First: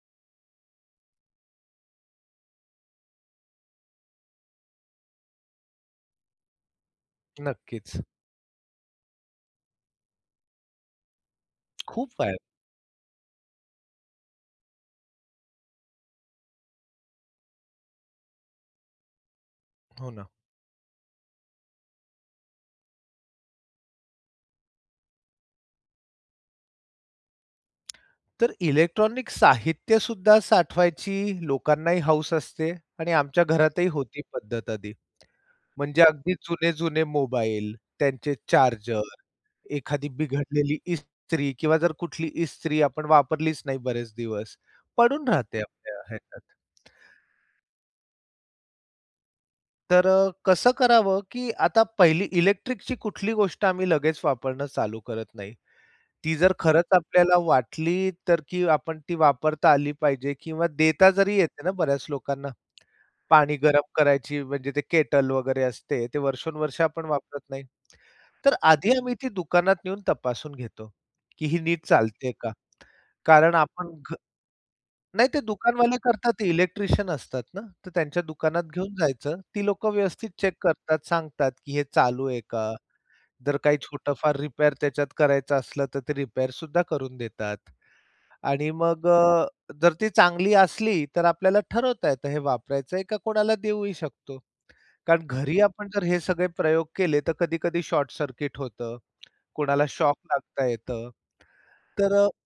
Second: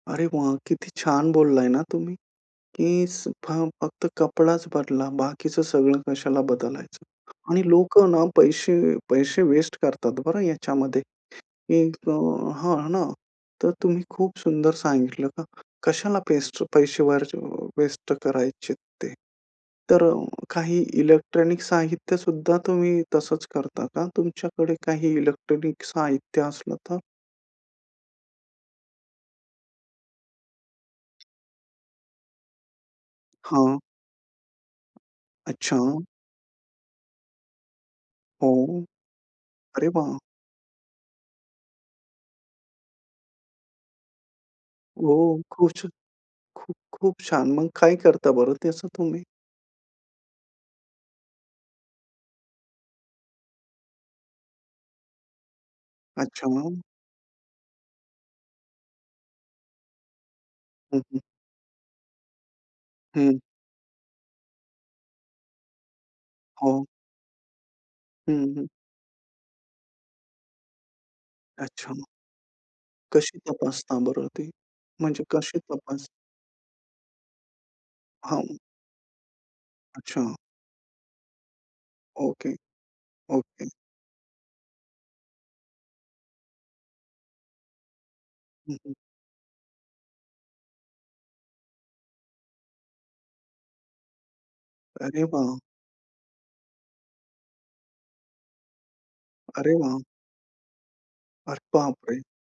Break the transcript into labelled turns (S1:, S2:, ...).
S1: अरे वाह! किती छान बोलला ना तुम्ही. की फक्त कपडाच बदला. बाकीचं सगळं कशाला बदलायचं. आणि
S2: नक्कीच.
S1: लोकं ना पैसे पैसे वेस्ट करतात बरं याच्यामध्ये. की अ
S2: खूप आहेत.
S1: हां ना. तर तुम्ही खूप सुंदर सांगितलं का? कशाला पेस्ट पैसे वरचे वेस्ट करायचे ते. तर
S2: हो
S1: अ,
S2: ना.
S1: काही इलेक्ट्रॉनिक साहित्य सुद्धा तुम्ही तसंच करता का? तुमच्याकडे काही इलेक्ट्रॉनिक साहित्य असलं तर?
S2: तर इलेक्ट्रॉनिक साहित्यसुद्धा साठवायची लोकांनाही हौस असते आणि आमच्या
S1: हां.
S2: घरातही होती पद्धत आधी.
S1: अच्छा.
S2: म्हणजे अगदी जुने-जुने मोबाईल, त्यांचे
S1: हो.
S2: चार्जर,
S1: अरे
S2: एखादी
S1: वाह!
S2: बिघडलेली इस्त्री किंवा जर कुठली इस्त्री आपण वापरलीच नाही बरेच दिवस. पडून
S1: हो.
S2: राहते
S1: खुश
S2: आपल्या ह्याच्यात.
S1: खूप, खूप छान. मग काय करता बरं त्याचं तुम्ही?
S2: तर अ, कसं करावं, की आता पहिली इलेक्ट्रिकची कुठली गोष्ट आम्ही लगेच वापरणं चालू करत नाही. ती
S1: अच्छा.
S2: जर
S1: मग?
S2: खरंच आपल्याला वाटली तर, की आपण ती वापरता आली पाहिजे किंवा देता जरी येते ना, बऱ्याच लोकांना.
S1: हं.
S2: पाणी गरम करायची म्हणजे ते केटल वगैरे असते, ते वर्षोनवर्ष
S1: हो.
S2: आपण वापरत नाही.
S1: हं,
S2: तर
S1: हं.
S2: आधी आम्ही ती दुकानात येऊन तपासून घेतो, की ही नीट
S1: अच्छा.
S2: चालते का?
S1: कशी
S2: कारण आपण
S1: तपासता
S2: घ
S1: बरं ती? म्हणजे
S2: नाही ते
S1: कशी
S2: दुकानवाले
S1: तपास
S2: करतात इलेक्ट्रिशियन असतात ना? तर त्यांच्या
S1: हां.
S2: दुकानात घेऊन जायचं. ती लोकं व्यवस्थित
S1: अच्छा.
S2: चेक करतात, सांगतात, की हे चालू आहे
S1: ओके.
S2: का? जर
S1: ओके.
S2: काही छोटं फार रिपेअर त्याच्यात करायचं असलं तर ते रिपेअर सुद्धा करून देतात. आणि
S1: हं, हं.
S2: मग अ, जर ती चांगली असली, तर आपल्याला ठरवता येतं हे वापरायचं आहे का कोणाला देऊही शकतो.
S1: अरे
S2: कारण घरी
S1: वाह!
S2: आपण जर हे सगळे प्रयोग केले, तर कधी-कधी शॉर्टसर्किट होतं.
S1: अरे
S2: कोणाला
S1: वाह!
S2: शॉक लागता येतं.
S1: अरे बाप
S2: तर
S1: रे!
S2: अ